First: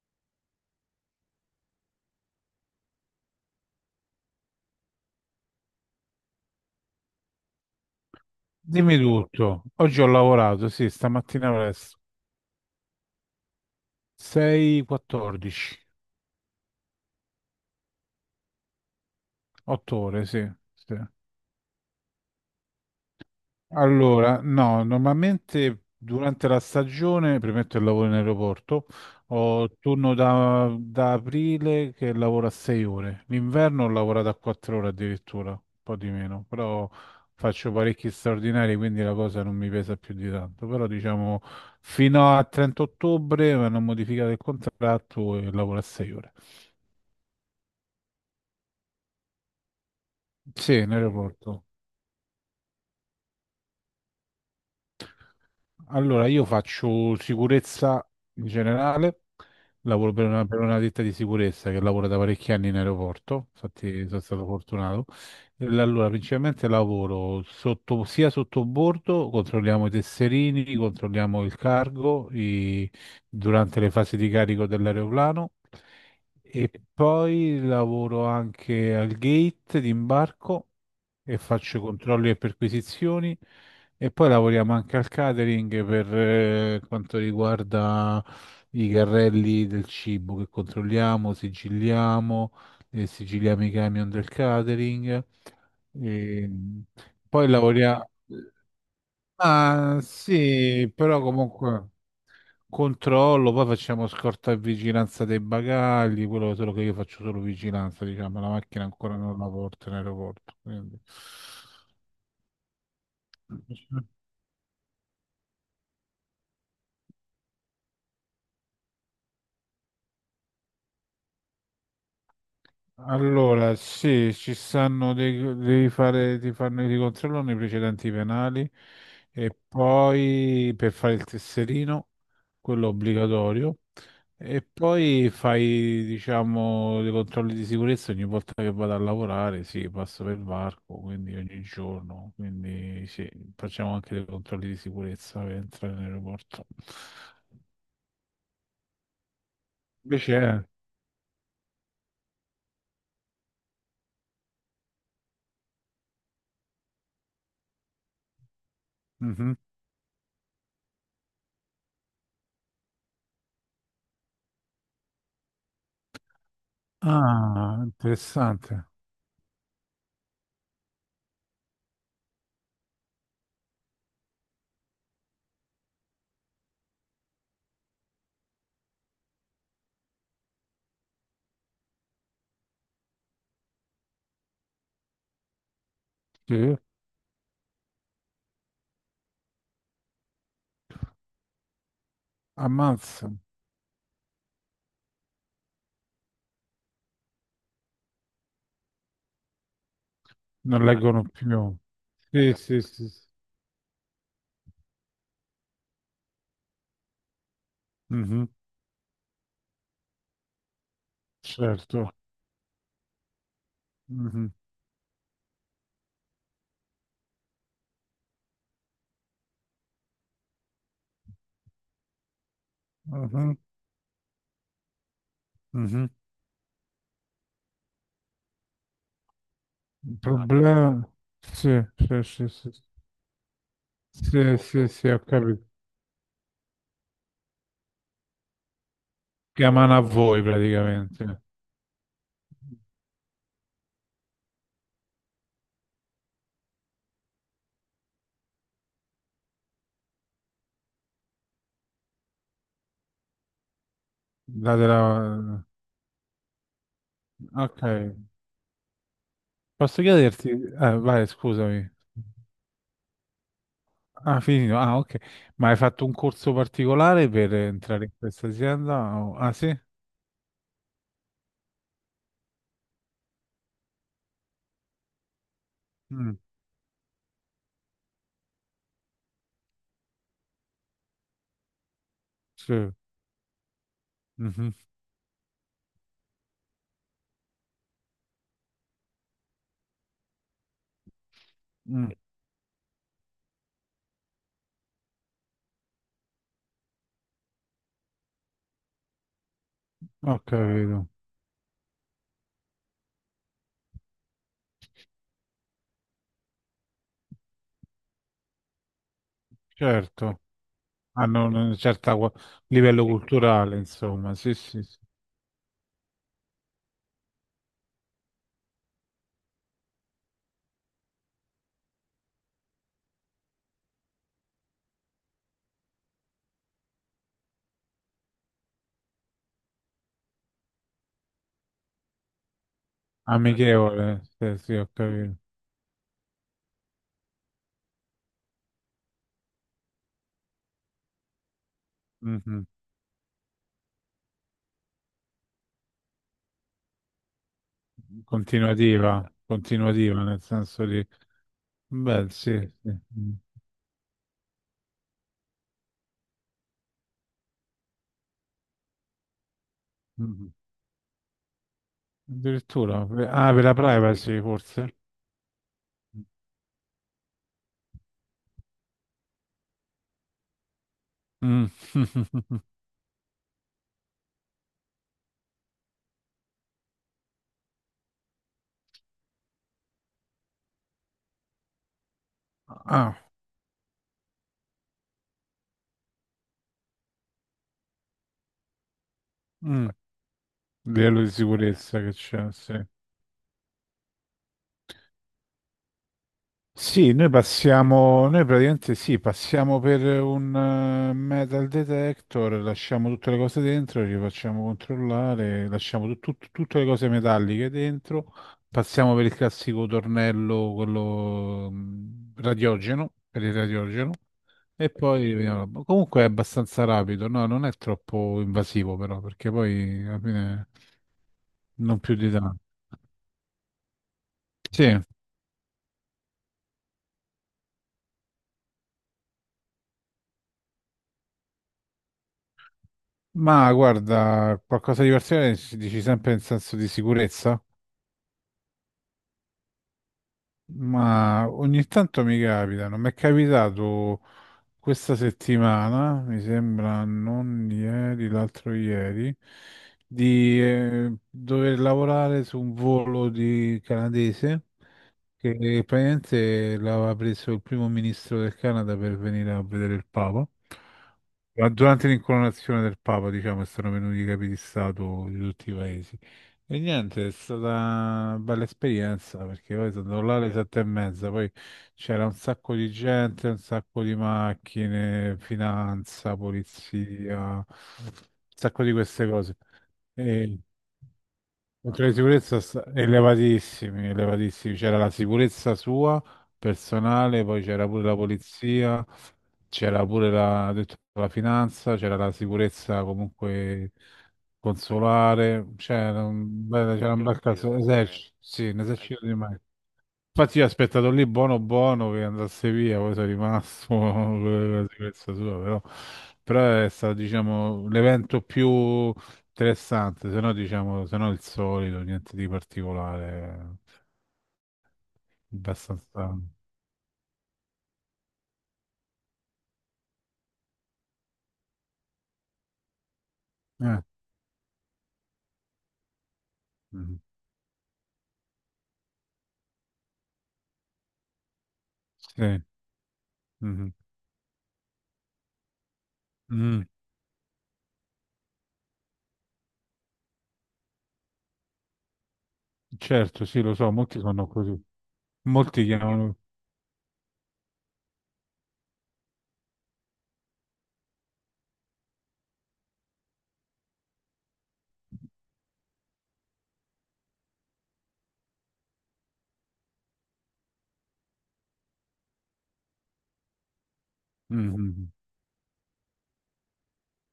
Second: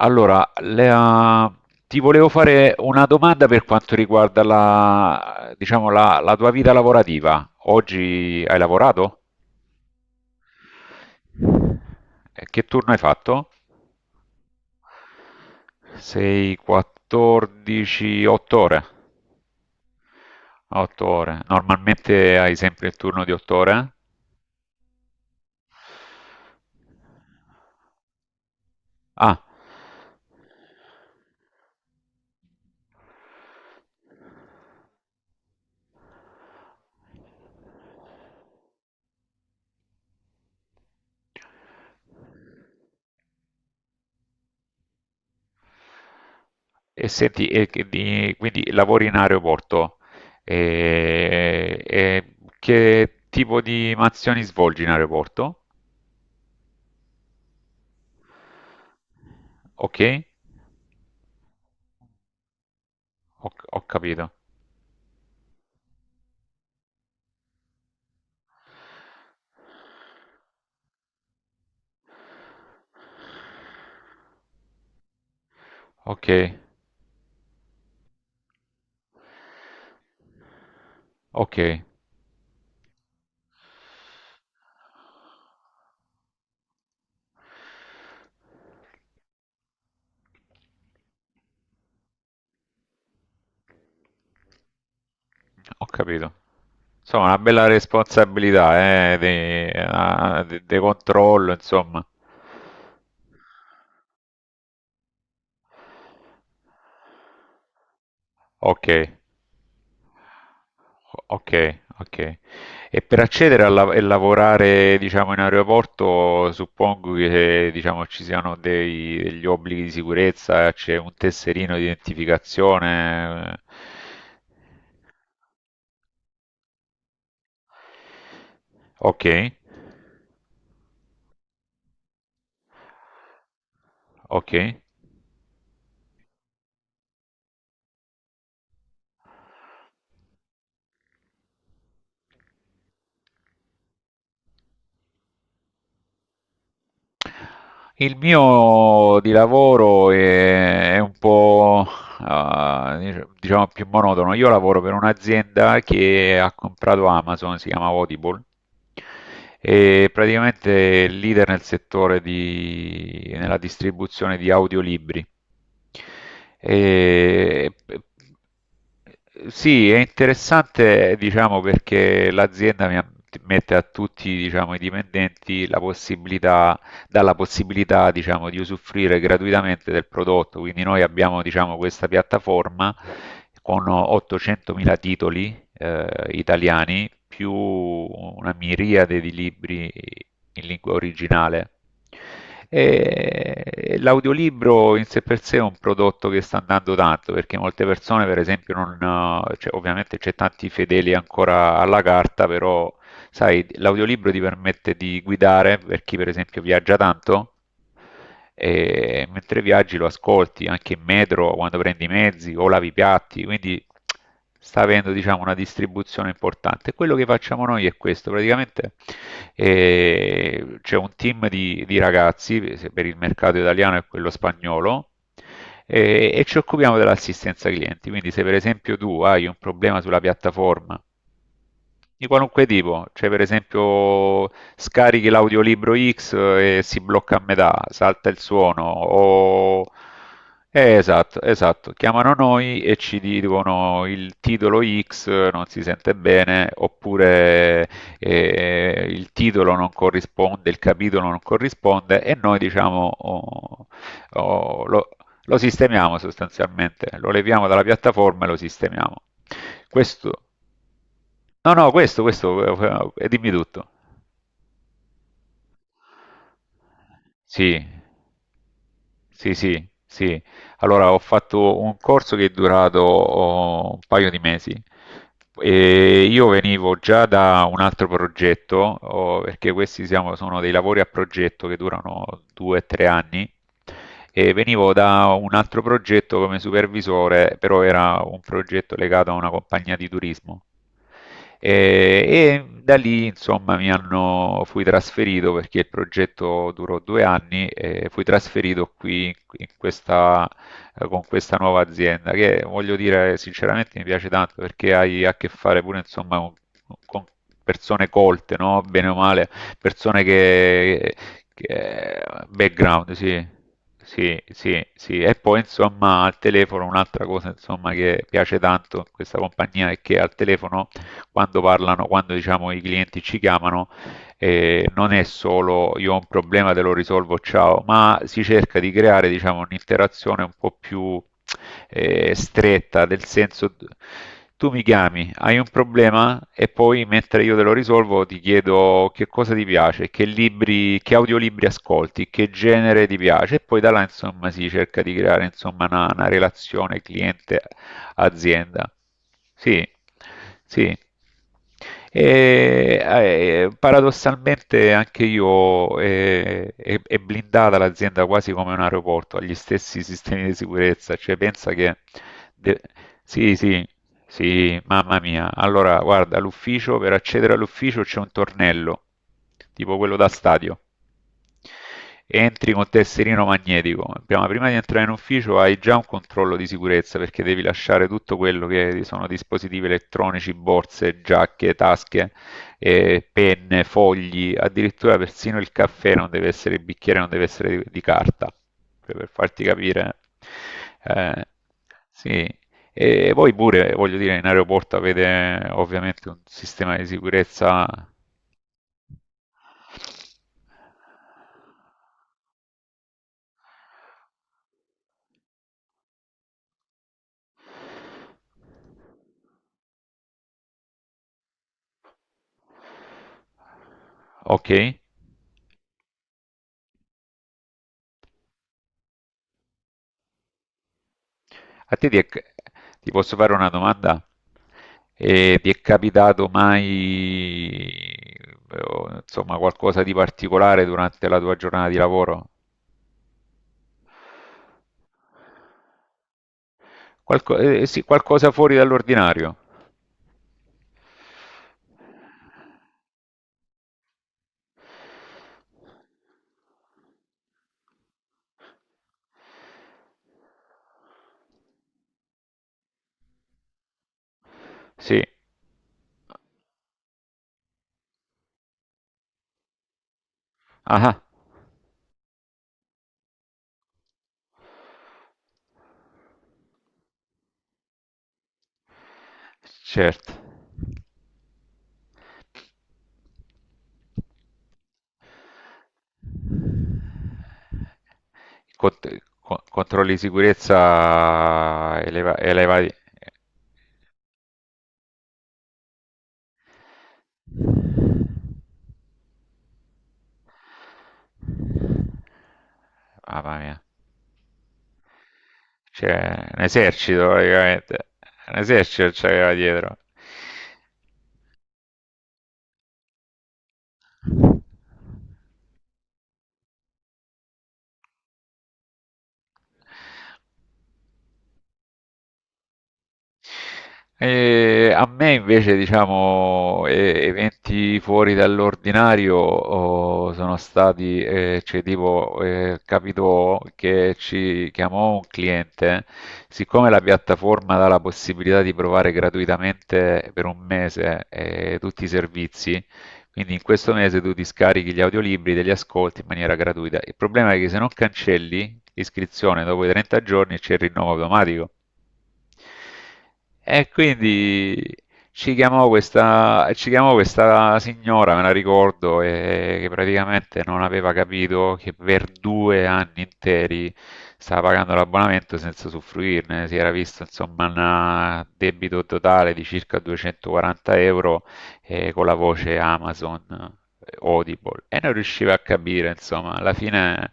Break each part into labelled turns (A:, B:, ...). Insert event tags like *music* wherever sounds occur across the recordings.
A: Allora, Lea, ti volevo fare una domanda per quanto riguarda la, diciamo, la tua vita lavorativa. Oggi hai
B: Dimmi
A: lavorato?
B: tutto. Oggi ho lavorato, sì, stamattina presto.
A: Che turno hai fatto?
B: 6:14,
A: Sei 14, 8 ore.
B: 8 ore, sì, sì.
A: 8 ore. Normalmente hai sempre il turno di 8 ore?
B: Allora, no, normalmente durante la stagione, premetto il lavoro in aeroporto,
A: Ah,
B: ho turno da aprile che lavoro a 6 ore. L'inverno ho lavorato a 4 ore addirittura, un po' di meno, però faccio parecchi straordinari, quindi la cosa non mi pesa più di tanto. Però diciamo fino a 30 ottobre mi hanno modificato il contratto e lavoro a 6 ore.
A: E senti, quindi lavori in aeroporto,
B: Sì, in aeroporto.
A: e che tipo di mansioni svolgi in aeroporto?
B: Allora, io faccio sicurezza in generale,
A: Ok?
B: lavoro per una ditta di sicurezza che lavora da parecchi anni in aeroporto,
A: Ho, ho
B: infatti sono
A: capito.
B: stato fortunato. Allora, principalmente lavoro sotto, sia sotto bordo, controlliamo i tesserini, controlliamo il durante le fasi di carico dell'aeroplano
A: Ok,
B: e poi lavoro anche al gate di imbarco e
A: ok.
B: faccio controlli e perquisizioni. E poi lavoriamo anche al catering per quanto riguarda i carrelli del cibo che controlliamo, sigilliamo, sigilliamo i camion del catering.
A: Ho capito.
B: E
A: Insomma, una
B: poi
A: bella
B: lavoriamo.
A: responsabilità,
B: Ah,
A: di
B: sì, però
A: controllo,
B: comunque
A: insomma.
B: controllo, poi facciamo scorta e vigilanza dei bagagli, quello solo che io faccio solo vigilanza, diciamo, la macchina
A: Ok,
B: ancora non la porto in aeroporto, quindi.
A: ok, ok. E per accedere e lavorare, diciamo, in aeroporto, suppongo che, diciamo, ci siano degli obblighi di sicurezza, c'è un tesserino di identificazione.
B: Allora, sì, ci stanno dei, devi fare, ti fanno i controllano i precedenti penali
A: Ok,
B: e poi per fare il tesserino, quello obbligatorio,
A: ok.
B: e poi fai, diciamo, dei controlli di sicurezza ogni volta che vado a lavorare, sì, passo per varco, quindi ogni giorno, quindi sì, facciamo anche dei controlli di sicurezza per entrare in aeroporto.
A: Il mio di lavoro
B: Invece è...
A: è un po', diciamo più monotono. Io lavoro per un'azienda che ha comprato Amazon, si chiama Audible,
B: Mhm.
A: e praticamente è leader nel settore di nella distribuzione di audiolibri.
B: Ah,
A: P
B: interessante.
A: Sì, è interessante diciamo perché l'azienda mi ha mette a tutti, diciamo, i dipendenti la possibilità dà la possibilità, diciamo, di usufruire gratuitamente del prodotto. Quindi noi abbiamo, diciamo, questa piattaforma con 800.000 titoli
B: Sì.
A: italiani più una miriade di libri in lingua originale.
B: Ammazza.
A: E l'audiolibro in sé per sé è un prodotto che sta andando tanto perché molte persone, per esempio, non, cioè, ovviamente c'è tanti
B: Non Ah,
A: fedeli
B: Leggono più.
A: ancora alla carta,
B: Sì, sì,
A: però
B: sì, sì.
A: sai, l'audiolibro ti permette di guidare per chi, per esempio, viaggia tanto
B: Mhm,
A: e mentre viaggi lo ascolti anche in metro quando prendi i
B: certo.
A: mezzi o lavi i piatti, quindi
B: Mhm,
A: sta avendo diciamo, una distribuzione importante. Quello che facciamo noi è questo, praticamente c'è un team di ragazzi se per il
B: mhm,
A: mercato italiano e quello spagnolo,
B: mhm.
A: e ci occupiamo dell'assistenza clienti, quindi se per esempio tu hai un problema sulla piattaforma
B: Problema... Sì, sì,
A: di qualunque
B: sì, sì.
A: tipo, cioè per esempio
B: Sì, sì, sì, ho
A: scarichi
B: capito.
A: l'audiolibro X, e si blocca a metà, salta il suono, o.
B: Chiamano a voi
A: Esatto,
B: praticamente.
A: esatto, chiamano noi e ci dicono il titolo X non si sente bene, oppure il titolo non corrisponde, il capitolo non corrisponde e noi diciamo oh, oh,
B: Date
A: lo
B: la...
A: sistemiamo sostanzialmente, lo leviamo
B: Ok.
A: dalla piattaforma e lo sistemiamo.
B: Posso
A: Questo
B: chiederti... Vai,
A: No,
B: scusami.
A: no, questo, dimmi tutto.
B: Ah, finito. Ah, ok. Ma hai fatto un corso particolare per
A: Sì,
B: entrare in questa azienda? Ah,
A: sì,
B: sì?
A: sì, sì. Allora, ho fatto un corso che è durato, un paio di mesi. E
B: Mm,
A: io venivo già da un altro progetto, perché questi sono dei lavori a progetto che durano due o
B: sì.
A: tre anni, e
B: Mhm,
A: venivo da un altro progetto come supervisore, però era un progetto legato a una compagnia di turismo. E,
B: mm.
A: e da lì, insomma, fui trasferito perché il progetto durò 2 anni e fui trasferito qui in
B: Ho
A: questa
B: capito.
A: con questa nuova azienda, che voglio dire sinceramente mi piace tanto perché hai a che fare pure insomma con persone colte, no? Bene o male, persone
B: Certo.
A: che,
B: Hanno un
A: che
B: certo livello
A: background, sì.
B: culturale, insomma,
A: Sì,
B: sì,
A: sì,
B: sì, sì.
A: sì. E poi insomma al telefono un'altra cosa insomma che piace tanto in questa compagnia è che al telefono quando parlano, quando diciamo i clienti ci chiamano, non è solo io ho un problema, te lo risolvo, ciao, ma si cerca di creare, diciamo, un'interazione un po' più stretta, del senso
B: Amichevole, sì,
A: tu
B: sì,
A: mi
B: ho
A: chiami,
B: capito.
A: hai un problema e poi mentre io te lo risolvo ti chiedo che cosa ti piace, che libri, che audiolibri ascolti, che
B: Mhm.
A: genere ti piace e poi da là insomma si cerca di creare insomma una relazione cliente azienda.
B: Continuativa,
A: Sì,
B: continuativa, nel senso
A: sì.
B: di, beh, sì, sì.
A: E,
B: Mm.
A: eh, paradossalmente anche io, è blindata l'azienda quasi come un aeroporto, ha gli stessi sistemi
B: Mhm.
A: di sicurezza, cioè pensa che. de-
B: Addirittura, ah,
A: Sì,
B: per la
A: sì,
B: privacy,
A: sì,
B: forse?
A: mamma mia. Allora, guarda, l'ufficio, per accedere all'ufficio c'è un tornello, tipo quello da stadio.
B: Mm. *laughs*
A: Entri col tesserino magnetico, prima di entrare in ufficio hai già un controllo di sicurezza perché devi lasciare tutto quello che sono dispositivi elettronici, borse, giacche, tasche,
B: Ah,
A: penne, fogli, addirittura persino il caffè non deve essere, il bicchiere non deve essere di carta, per farti
B: mm.
A: capire.
B: Livello di
A: Eh,
B: sicurezza che
A: sì.
B: c'è, sì.
A: E poi pure, voglio dire, in aeroporto avete ovviamente un sistema di
B: Sì, noi
A: sicurezza.
B: passiamo, noi praticamente sì, passiamo per un metal detector, lasciamo tutte le cose dentro, ci facciamo controllare, lasciamo tutte le cose metalliche dentro, passiamo per il classico tornello, quello radiogeno, per il radiogeno, e
A: Okay.
B: poi vediamo. Ma comunque è abbastanza rapido, no? Non è troppo invasivo però, perché poi alla fine
A: A
B: non
A: te
B: più
A: ti è
B: di
A: c
B: tanto.
A: Ti posso fare una domanda?
B: Sì.
A: Ti è capitato mai, o insomma, qualcosa di particolare durante la tua giornata di lavoro?
B: Ma guarda, qualcosa di particolare dici sempre in senso di
A: Qualco
B: sicurezza,
A: Sì, qualcosa fuori dall'ordinario.
B: ma ogni tanto mi capita, non mi è capitato questa settimana, mi sembra non ieri, l'altro ieri, di dover lavorare su un volo di canadese
A: Sì.
B: che praticamente l'aveva preso il primo ministro del Canada per venire a vedere il Papa.
A: Ah-ah,
B: Ma durante l'incoronazione del Papa, diciamo, sono venuti i capi di Stato di tutti i paesi. E niente, è stata una bella esperienza perché poi sono andato
A: certo.
B: là alle sette e mezza, poi c'era un sacco di gente, un sacco di macchine, finanza, polizia, un sacco di
A: Cont
B: queste cose.
A: Controlli di
B: E,
A: sicurezza
B: Controlli di sicurezza
A: elevati.
B: elevatissimi, elevatissimi. C'era la sicurezza sua, personale, poi c'era pure la polizia, c'era pure la, ho detto, la finanza, c'era la sicurezza
A: Mamma mia.
B: comunque consolare, c'era
A: Cioè, un
B: un bel, c'era un
A: esercito
B: Esercito bel di caso, merda, eh.
A: praticamente.
B: esercito,
A: Un
B: sì, un
A: esercito
B: esercito di...
A: c'aveva dietro.
B: Infatti io ho aspettato lì buono buono che andasse via, poi sono rimasto *laughs* con la sicurezza sua, però, però è stato, diciamo, l'evento più interessante, se no, diciamo, se no il solito, niente di particolare,
A: E a me invece,
B: abbastanza...
A: diciamo, eventi fuori dall'ordinario, sono stati, cioè tipo, capitò
B: Eh,
A: che ci chiamò un cliente, siccome la
B: mhm,
A: piattaforma dà la possibilità di provare gratuitamente per un mese, tutti i
B: Sì,
A: servizi, quindi in
B: mhm,
A: questo mese tu ti scarichi gli audiolibri, te li ascolti in maniera
B: mm,
A: gratuita. Il problema è che se non cancelli l'iscrizione dopo i 30 giorni c'è il rinnovo automatico.
B: certo, sì, lo
A: E
B: so, molti sono così,
A: quindi
B: molti chiamano...
A: ci chiamò questa signora, me la ricordo, che praticamente non aveva capito che per 2 anni interi stava pagando l'abbonamento senza usufruirne. Si era visto insomma un debito totale di circa 240 euro, con la voce Amazon, Audible, e
B: Mhm.
A: non riusciva a capire, insomma, alla fine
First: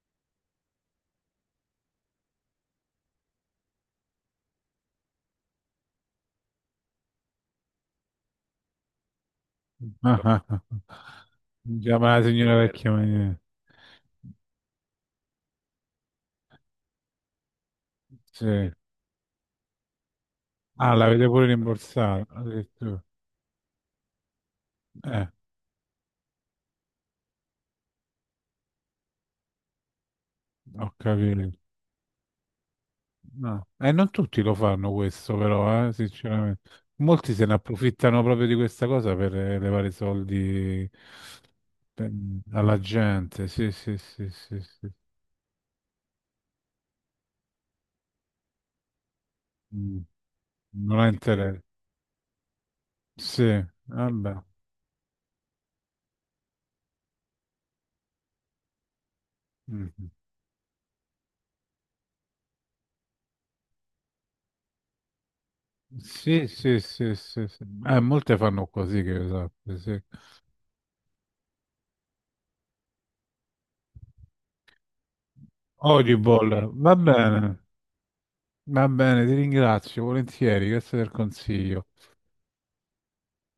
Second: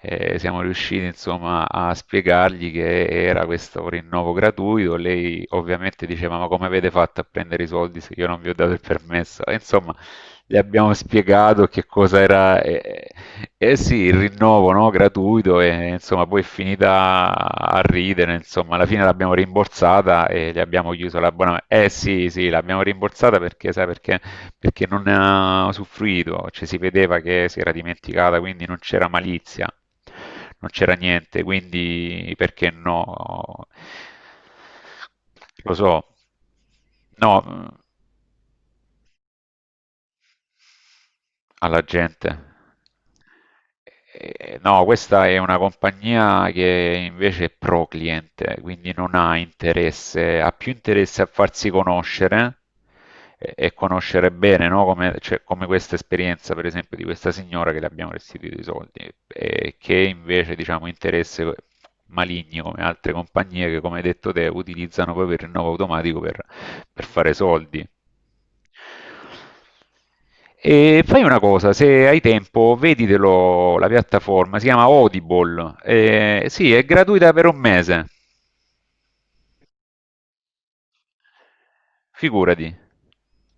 A: siamo riusciti, insomma, a spiegargli che era questo rinnovo gratuito. Lei ovviamente diceva: "Ma come avete fatto a prendere i soldi se io non vi ho dato il permesso?" E, insomma,
B: Ah, ah,
A: gli
B: ah.
A: abbiamo spiegato che
B: Chiama
A: cosa
B: la signora
A: era,
B: vecchia maniera,
A: eh sì, il rinnovo, no, gratuito, e insomma, poi è finita a ridere,
B: sì.
A: insomma, alla fine l'abbiamo rimborsata e gli abbiamo
B: Ah,
A: chiuso
B: l'avete pure
A: l'abbonamento. Eh sì,
B: rimborsato,
A: sì, l'abbiamo
B: addirittura.
A: rimborsata perché, sai, perché non ne
B: Eh,
A: ha usufruito, cioè si vedeva che si era dimenticata, quindi non c'era malizia, non
B: ho
A: c'era niente,
B: capito.
A: quindi perché no?
B: No. E non tutti lo fanno questo,
A: Lo
B: però,
A: so.
B: sinceramente. Molti
A: No,
B: se ne approfittano proprio di questa cosa per levare soldi
A: alla
B: per-
A: gente.
B: alla gente. Sì, sì, sì, sì,
A: No,
B: sì.
A: questa è una compagnia che invece è pro cliente, quindi non ha
B: Mm.
A: interesse, ha più
B: Non ha
A: interesse a
B: interesse.
A: farsi conoscere e,
B: Sì,
A: e conoscere
B: vabbè.
A: bene, no? Come, cioè, come questa esperienza, per esempio, di questa signora che le abbiamo restituito i soldi, e che
B: Mm.
A: invece, diciamo, interesse maligni come altre compagnie che, come hai detto te, utilizzano proprio il rinnovo automatico per
B: Sì, sì,
A: per
B: sì,
A: fare
B: sì, sì.
A: soldi.
B: Molte fanno così, che esatto, sì.
A: E fai una cosa, se hai tempo, veditelo, la piattaforma, si chiama Audible,
B: Audible,
A: sì, è gratuita per un mese,
B: va bene, ti ringrazio volentieri, grazie del consiglio.
A: figurati.